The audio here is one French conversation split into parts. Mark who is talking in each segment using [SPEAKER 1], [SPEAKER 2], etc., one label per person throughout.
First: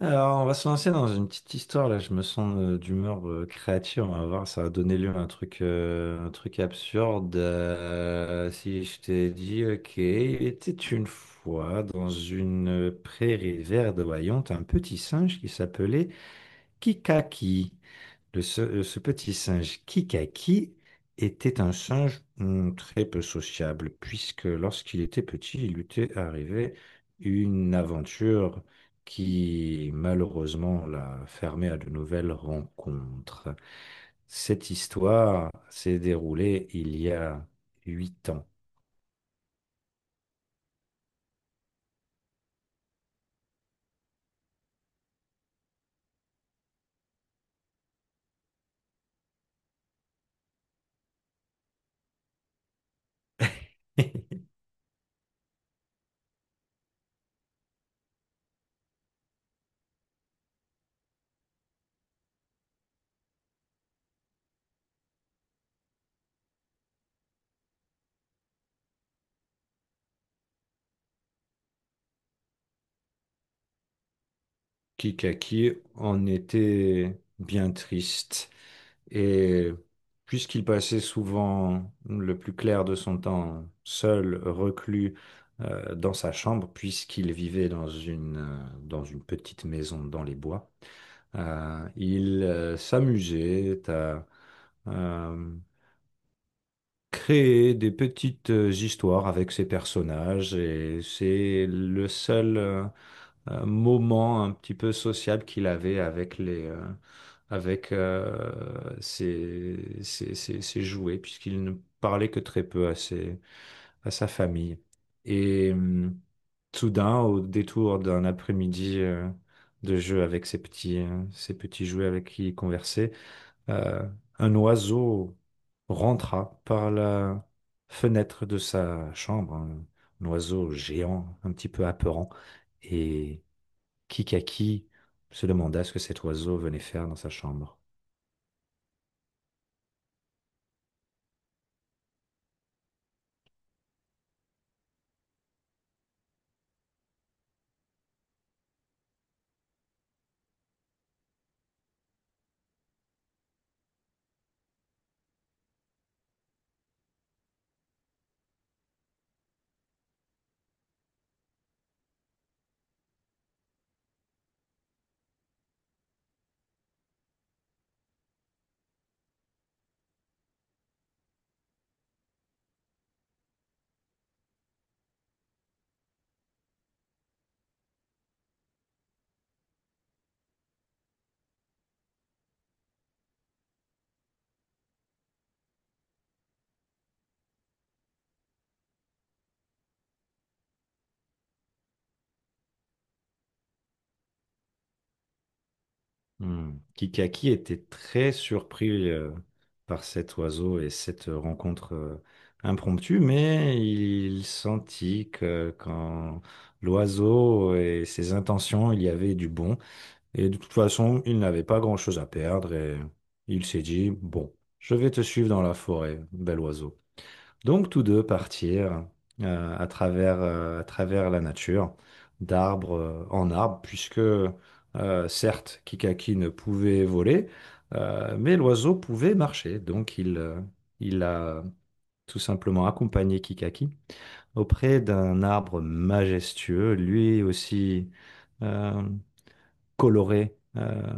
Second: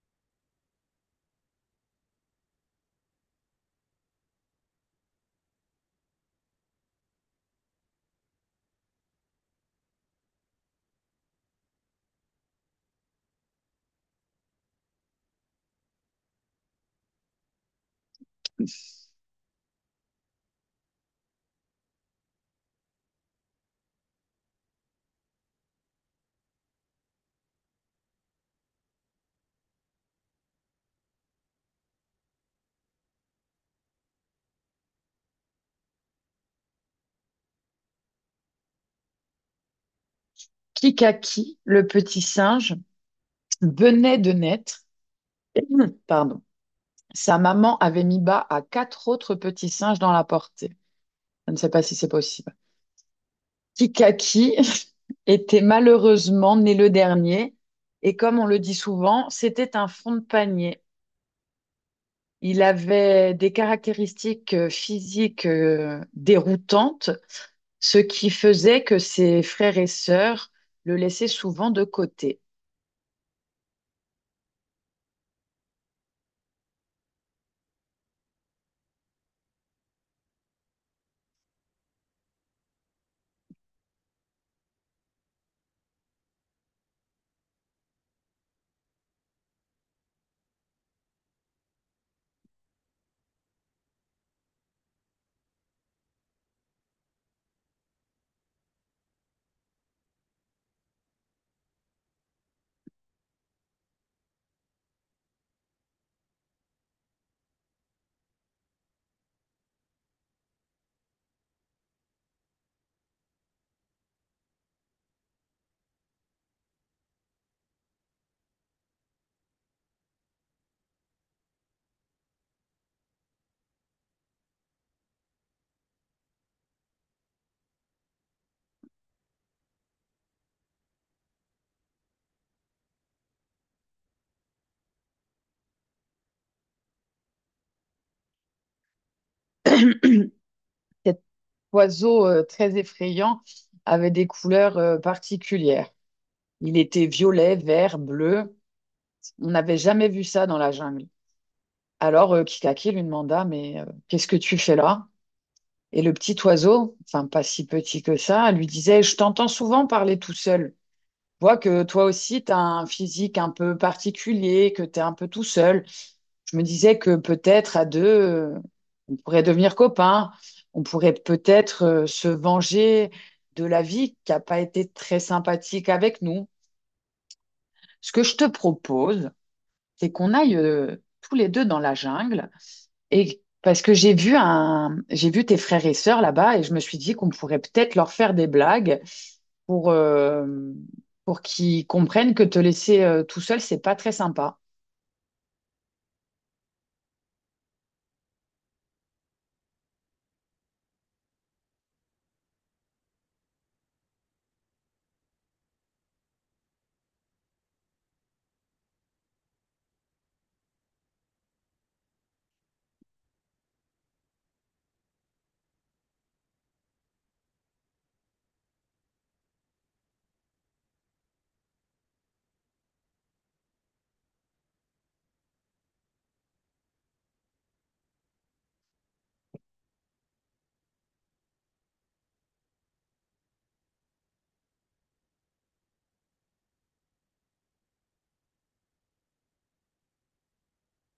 [SPEAKER 1] Alors, on va se lancer dans une petite histoire là. Je me sens d'humeur créative. On va voir, ça va donner lieu à un truc, un truc absurde. Si je t'ai dit, ok, il était une fois dans une prairie verdoyante un petit singe qui s'appelait Kikaki. Ce petit singe Kikaki était un singe très peu sociable, puisque lorsqu'il était petit, il lui était arrivé une aventure qui malheureusement l'a fermé à de nouvelles rencontres. Cette histoire s'est déroulée il y a 8 ans.
[SPEAKER 2] Kikaki, le petit singe, venait de naître. Pardon. Sa maman avait mis bas à quatre autres petits singes dans la portée. Je ne sais pas si c'est possible. Kikaki était malheureusement né le dernier et comme on le dit souvent, c'était un fond de panier. Il avait des caractéristiques physiques déroutantes, ce qui faisait que ses frères et sœurs le laissaient souvent de côté.
[SPEAKER 1] Kikaki en était bien triste. Et puisqu'il passait souvent le plus clair de son temps seul, reclus, dans sa chambre, puisqu'il vivait dans une petite maison dans les bois, il s'amusait à euh, créer des petites histoires avec ses personnages et c'est le seul. Moment un petit peu sociable qu'il avait avec les avec ses jouets puisqu'il ne parlait que très peu à sa famille. Et soudain, au détour d'un après-midi de jeu avec ses petits jouets avec qui il conversait, euh, un oiseau rentra par la fenêtre de sa chambre. Un oiseau géant, un petit peu apeurant, et Kikaki se demanda ce que cet oiseau venait faire dans sa chambre.
[SPEAKER 2] Cette oiseau très effrayant avait des couleurs particulières. Il était violet, vert, bleu. On n'avait jamais vu ça dans la jungle. Alors Kikaki lui demanda, mais qu'est-ce que tu fais là? Et le petit oiseau, enfin pas si petit que ça, lui disait, je t'entends souvent parler tout seul. Je vois que toi aussi, tu as un physique un peu particulier, que tu es un peu tout seul. Je me disais que peut-être à deux, on pourrait devenir copains, on pourrait peut-être se venger de la vie qui n'a pas été très sympathique avec nous. Ce que je te propose, c'est qu'on aille tous les deux dans la jungle et parce que j'ai vu tes frères et sœurs là-bas et je me suis dit qu'on pourrait peut-être leur faire des blagues pour euh, pour qu'ils comprennent que te laisser tout seul, c'est pas très sympa.
[SPEAKER 1] Hmm. Kikaki était très surpris par cet oiseau et cette rencontre impromptue, mais il sentit que quand l'oiseau et ses intentions, il y avait du bon. Et de toute façon, il n'avait pas grand-chose à perdre et il s'est dit, bon, je vais te suivre dans la forêt, bel oiseau. Donc tous deux partirent à travers la nature, d'arbre en arbre, puisque certes Kikaki ne pouvait voler, mais l'oiseau pouvait marcher. Donc il a tout simplement accompagné Kikaki auprès d'un arbre majestueux, lui aussi euh, coloré.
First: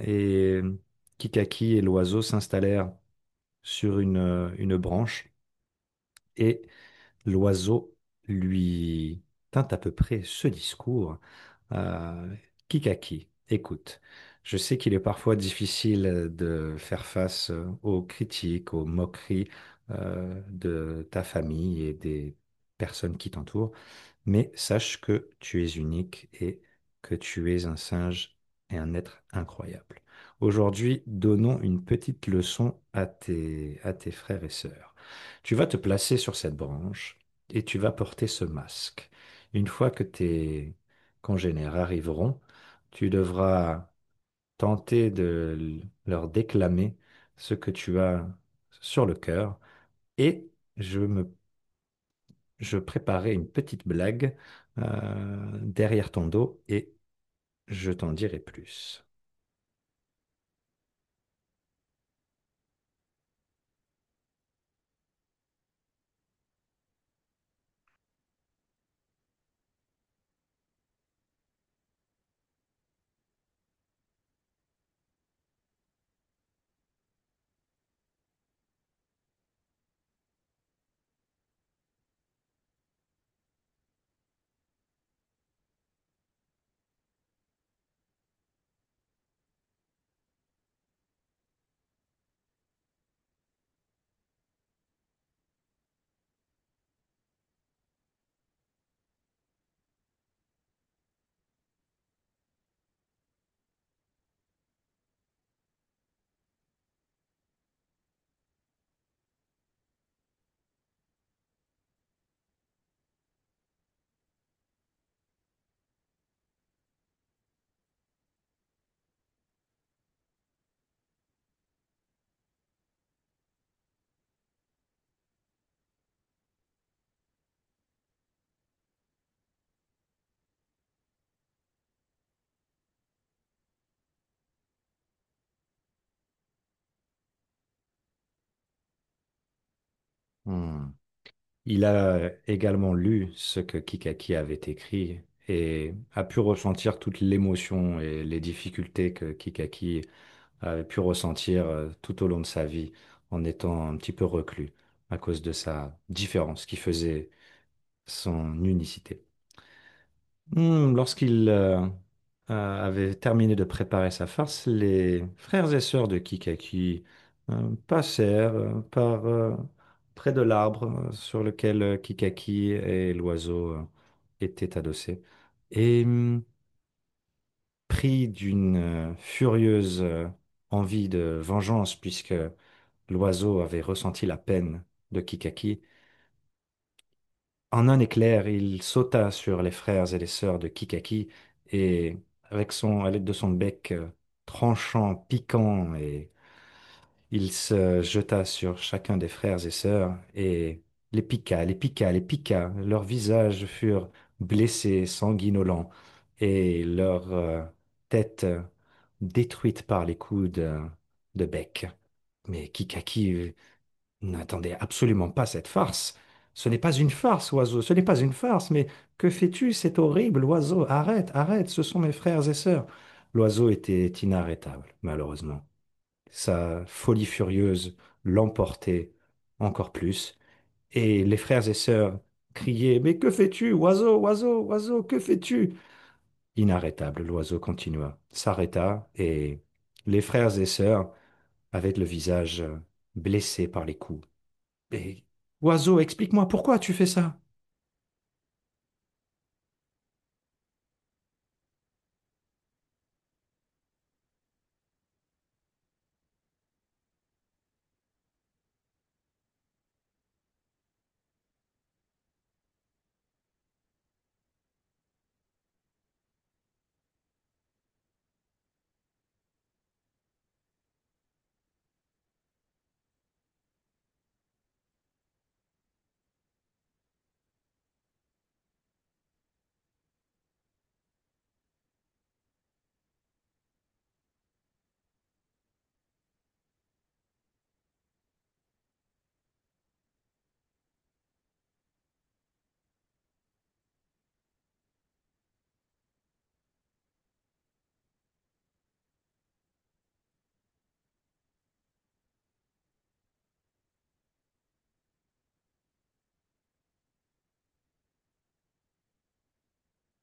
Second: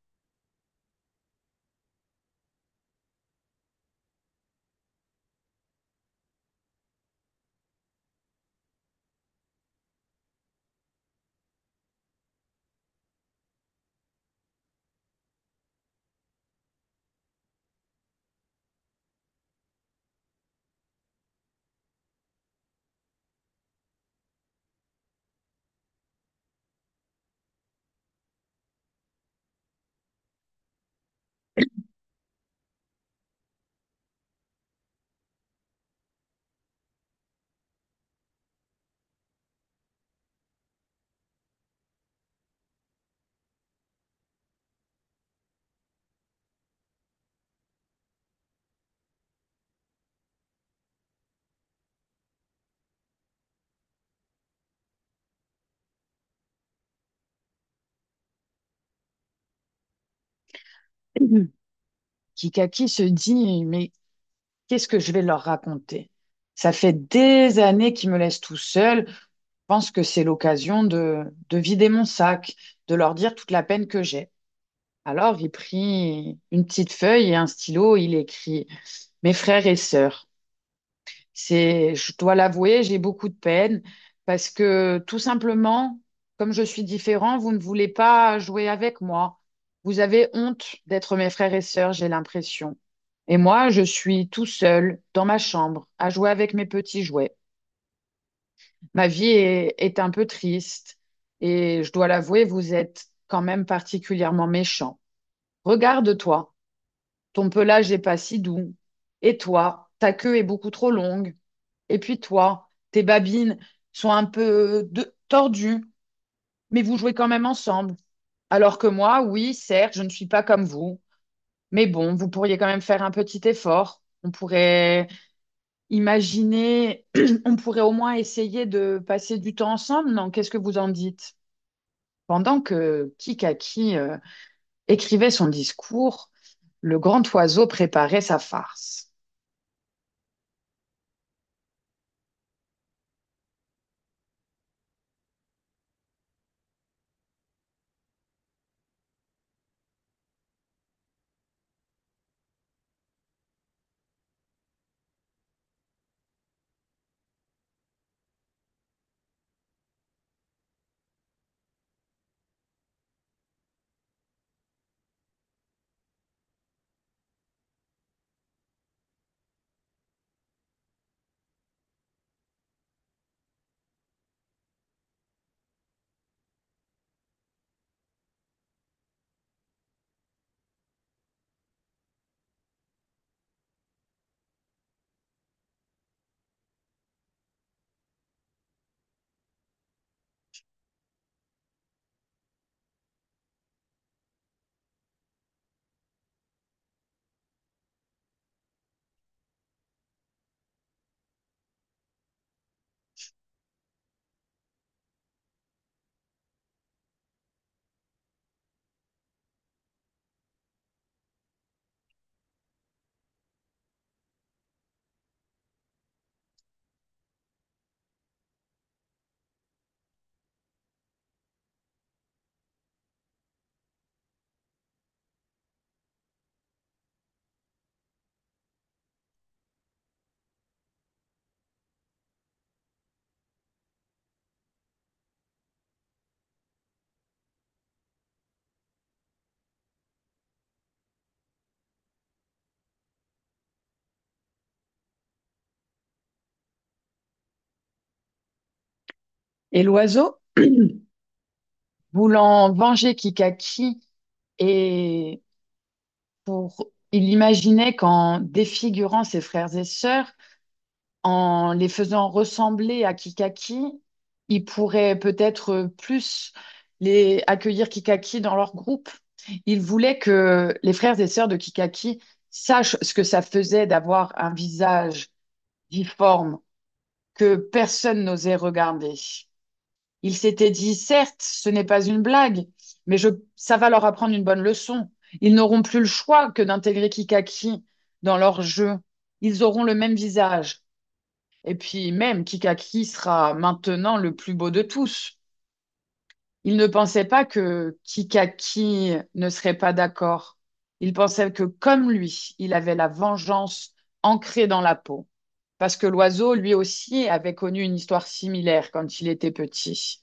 [SPEAKER 1] Et Kikaki et l'oiseau s'installèrent sur une branche et l'oiseau lui tint à peu près ce discours. Euh, Kikaki, écoute, je sais qu'il est parfois difficile de faire face aux critiques, aux moqueries de ta famille et des personnes qui t'entourent mais sache que tu es unique et que tu es un singe et un être incroyable. Aujourd'hui, donnons une petite leçon à tes frères et sœurs. Tu vas te placer sur cette branche et tu vas porter ce masque. Une fois que tes congénères arriveront, tu devras tenter de leur déclamer ce que tu as sur le cœur et je me je préparais une petite blague derrière ton dos et je t'en dirai plus.
[SPEAKER 2] Kikaki se dit, mais qu'est-ce que je vais leur raconter? Ça fait des années qu'ils me laissent tout seul. Je pense que de vider mon sac, de leur dire toute la peine que j'ai. Alors, il prit une petite feuille et un stylo. Il écrit, mes frères et sœurs, je dois l'avouer, j'ai beaucoup de peine parce que tout simplement, comme je suis différent, vous ne voulez pas jouer avec moi. Vous avez honte d'être mes frères et sœurs, j'ai l'impression. Et moi, je suis tout seul dans ma chambre à jouer avec mes petits jouets. Est un peu triste et je dois l'avouer, vous êtes quand même particulièrement méchant. Regarde-toi. Ton pelage n'est pas si doux. Et toi, ta queue est beaucoup trop longue. Et puis toi, tes babines sont un peu tordues, mais vous jouez quand même ensemble. Alors que moi, oui, certes, je ne suis pas comme vous, mais bon, vous pourriez quand même faire un petit effort. On pourrait imaginer, on pourrait au moins essayer de passer du temps ensemble, non? Qu'est-ce que vous en dites? Pendant que Kikaki écrivait son discours, le grand oiseau préparait sa farce.
[SPEAKER 1] Hmm. Il a également lu ce que Kikaki avait écrit et a pu ressentir toute l'émotion et les difficultés que Kikaki avait pu ressentir tout au long de sa vie en étant un petit peu reclus à cause de sa différence qui faisait son unicité. Lorsqu'il avait terminé de préparer sa farce, les frères et sœurs de Kikaki passèrent par près de l'arbre sur lequel Kikaki et l'oiseau étaient adossés. Et pris d'une furieuse envie de vengeance, puisque l'oiseau avait ressenti la peine de Kikaki, en un éclair, il sauta sur les frères et les sœurs de Kikaki et, avec son, à l'aide de son bec tranchant, piquant, et il se jeta sur chacun des frères et sœurs et les piqua, les piqua, les piqua. Leurs visages furent blessés, sanguinolents, et leurs têtes détruites par les coups de bec. Mais Kikaki, n'attendez absolument pas cette farce. Ce n'est pas une farce, oiseau, ce n'est pas une farce, mais que fais-tu? C'est horrible, oiseau. Arrête, arrête, ce sont mes frères et sœurs. L'oiseau était inarrêtable, malheureusement. Sa folie furieuse l'emportait encore plus, et les frères et sœurs criaient, mais que fais-tu, oiseau, oiseau, oiseau, que fais-tu? Inarrêtable, l'oiseau continua, s'arrêta, et les frères et sœurs, avec le visage blessé par les coups, mais oiseau, explique-moi pourquoi tu fais ça.
[SPEAKER 2] Et l'oiseau voulant venger Kikaki et pour il imaginait qu'en défigurant ses frères et sœurs, en les faisant ressembler à Kikaki, il pourrait peut-être plus les accueillir Kikaki dans leur groupe. Il voulait que les frères et sœurs de Kikaki sachent ce que ça faisait d'avoir un visage difforme que personne n'osait regarder. Ils s'étaient dit, certes, ce n'est pas une blague, mais je, ça va leur apprendre une bonne leçon. Ils n'auront plus le choix que d'intégrer Kikaki dans leur jeu. Ils auront le même visage. Et puis même, Kikaki sera maintenant le plus beau de tous. Ils ne pensaient pas que Kikaki ne serait pas d'accord. Ils pensaient que comme lui, il avait la vengeance ancrée dans la peau. Parce que l'oiseau, lui aussi, avait connu une histoire similaire quand il était petit.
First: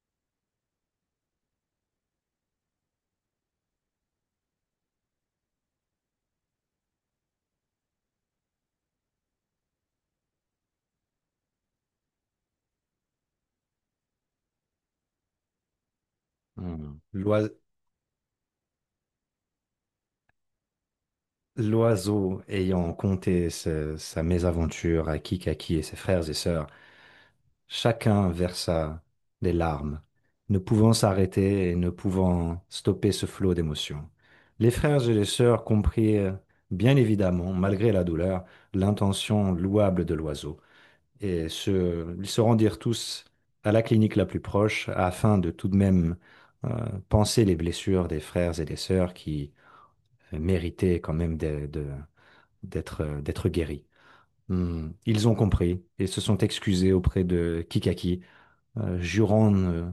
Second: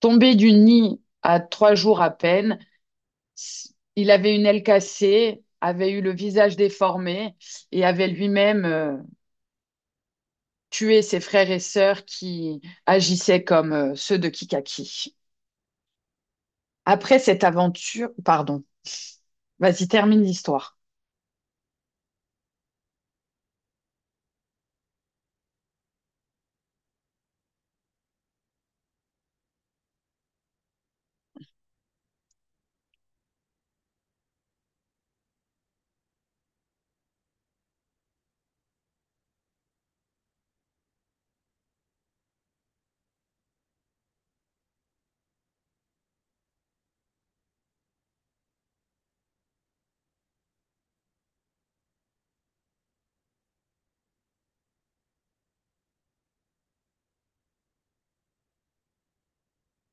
[SPEAKER 2] Tombé du nid à trois jours à peine, il avait une aile cassée, avait eu le visage déformé et avait lui-même tué ses frères et sœurs qui agissaient comme ceux de Kikaki.
[SPEAKER 1] Hmm.
[SPEAKER 2] Après cette aventure, pardon, vas-y, termine l'histoire.
[SPEAKER 1] L'oiseau, ayant conté sa mésaventure à Kikaki et ses frères et sœurs, chacun versa des larmes, ne pouvant s'arrêter et ne pouvant stopper ce flot d'émotions. Les frères et les sœurs comprirent, bien évidemment, malgré la douleur, l'intention louable de l'oiseau. Ils se rendirent tous à la clinique la plus proche afin de tout de même panser les blessures des frères et des sœurs qui méritaient quand même d'être d'être guéris. Hmm. Ils ont compris et se sont excusés auprès de Kikaki, jurant ne,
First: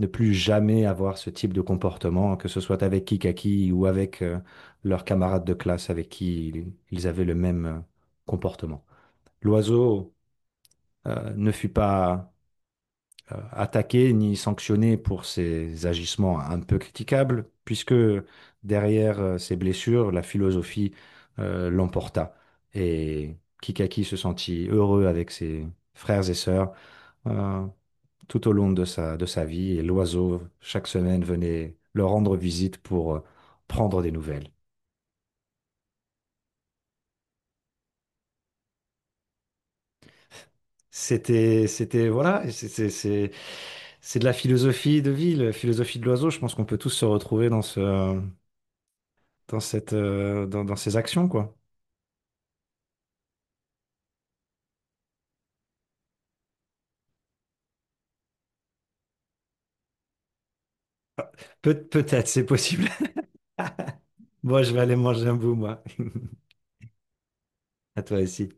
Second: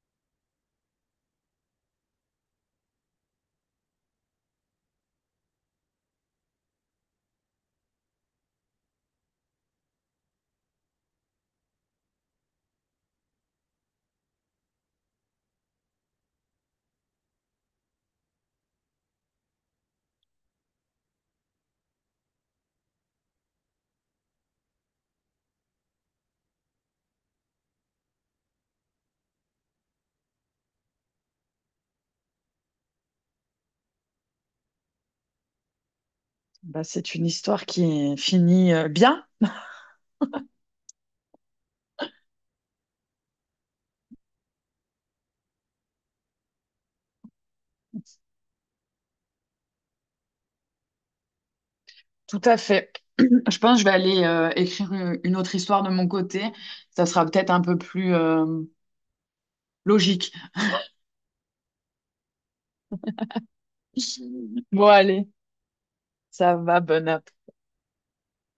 [SPEAKER 1] ne plus jamais avoir ce type de comportement, que ce soit avec Kikaki ou avec leurs camarades de classe avec qui ils avaient le même comportement. L'oiseau ne fut pas attaquer ni sanctionner pour ses agissements un peu critiquables, puisque derrière ces blessures, la philosophie l'emporta. Et Kikaki se sentit heureux avec ses frères et sœurs euh, tout au long de sa vie, et l'oiseau, chaque semaine, venait leur rendre visite pour prendre des nouvelles.
[SPEAKER 2] Bah, c'est une histoire qui finit bien,
[SPEAKER 1] Voilà, c'est de la philosophie de vie, la philosophie de l'oiseau. Je pense qu'on peut tous se retrouver dans ce, dans cette, dans, dans ces actions, quoi.
[SPEAKER 2] tout à fait. Je pense que je vais aller écrire une autre histoire de mon côté. Ça sera peut-être un peu plus logique.
[SPEAKER 1] Ah, peut-être, c'est possible. Bon, je vais
[SPEAKER 2] Bon,
[SPEAKER 1] aller
[SPEAKER 2] allez,
[SPEAKER 1] manger un bout, moi.
[SPEAKER 2] ça va, bonne app.
[SPEAKER 1] À toi aussi.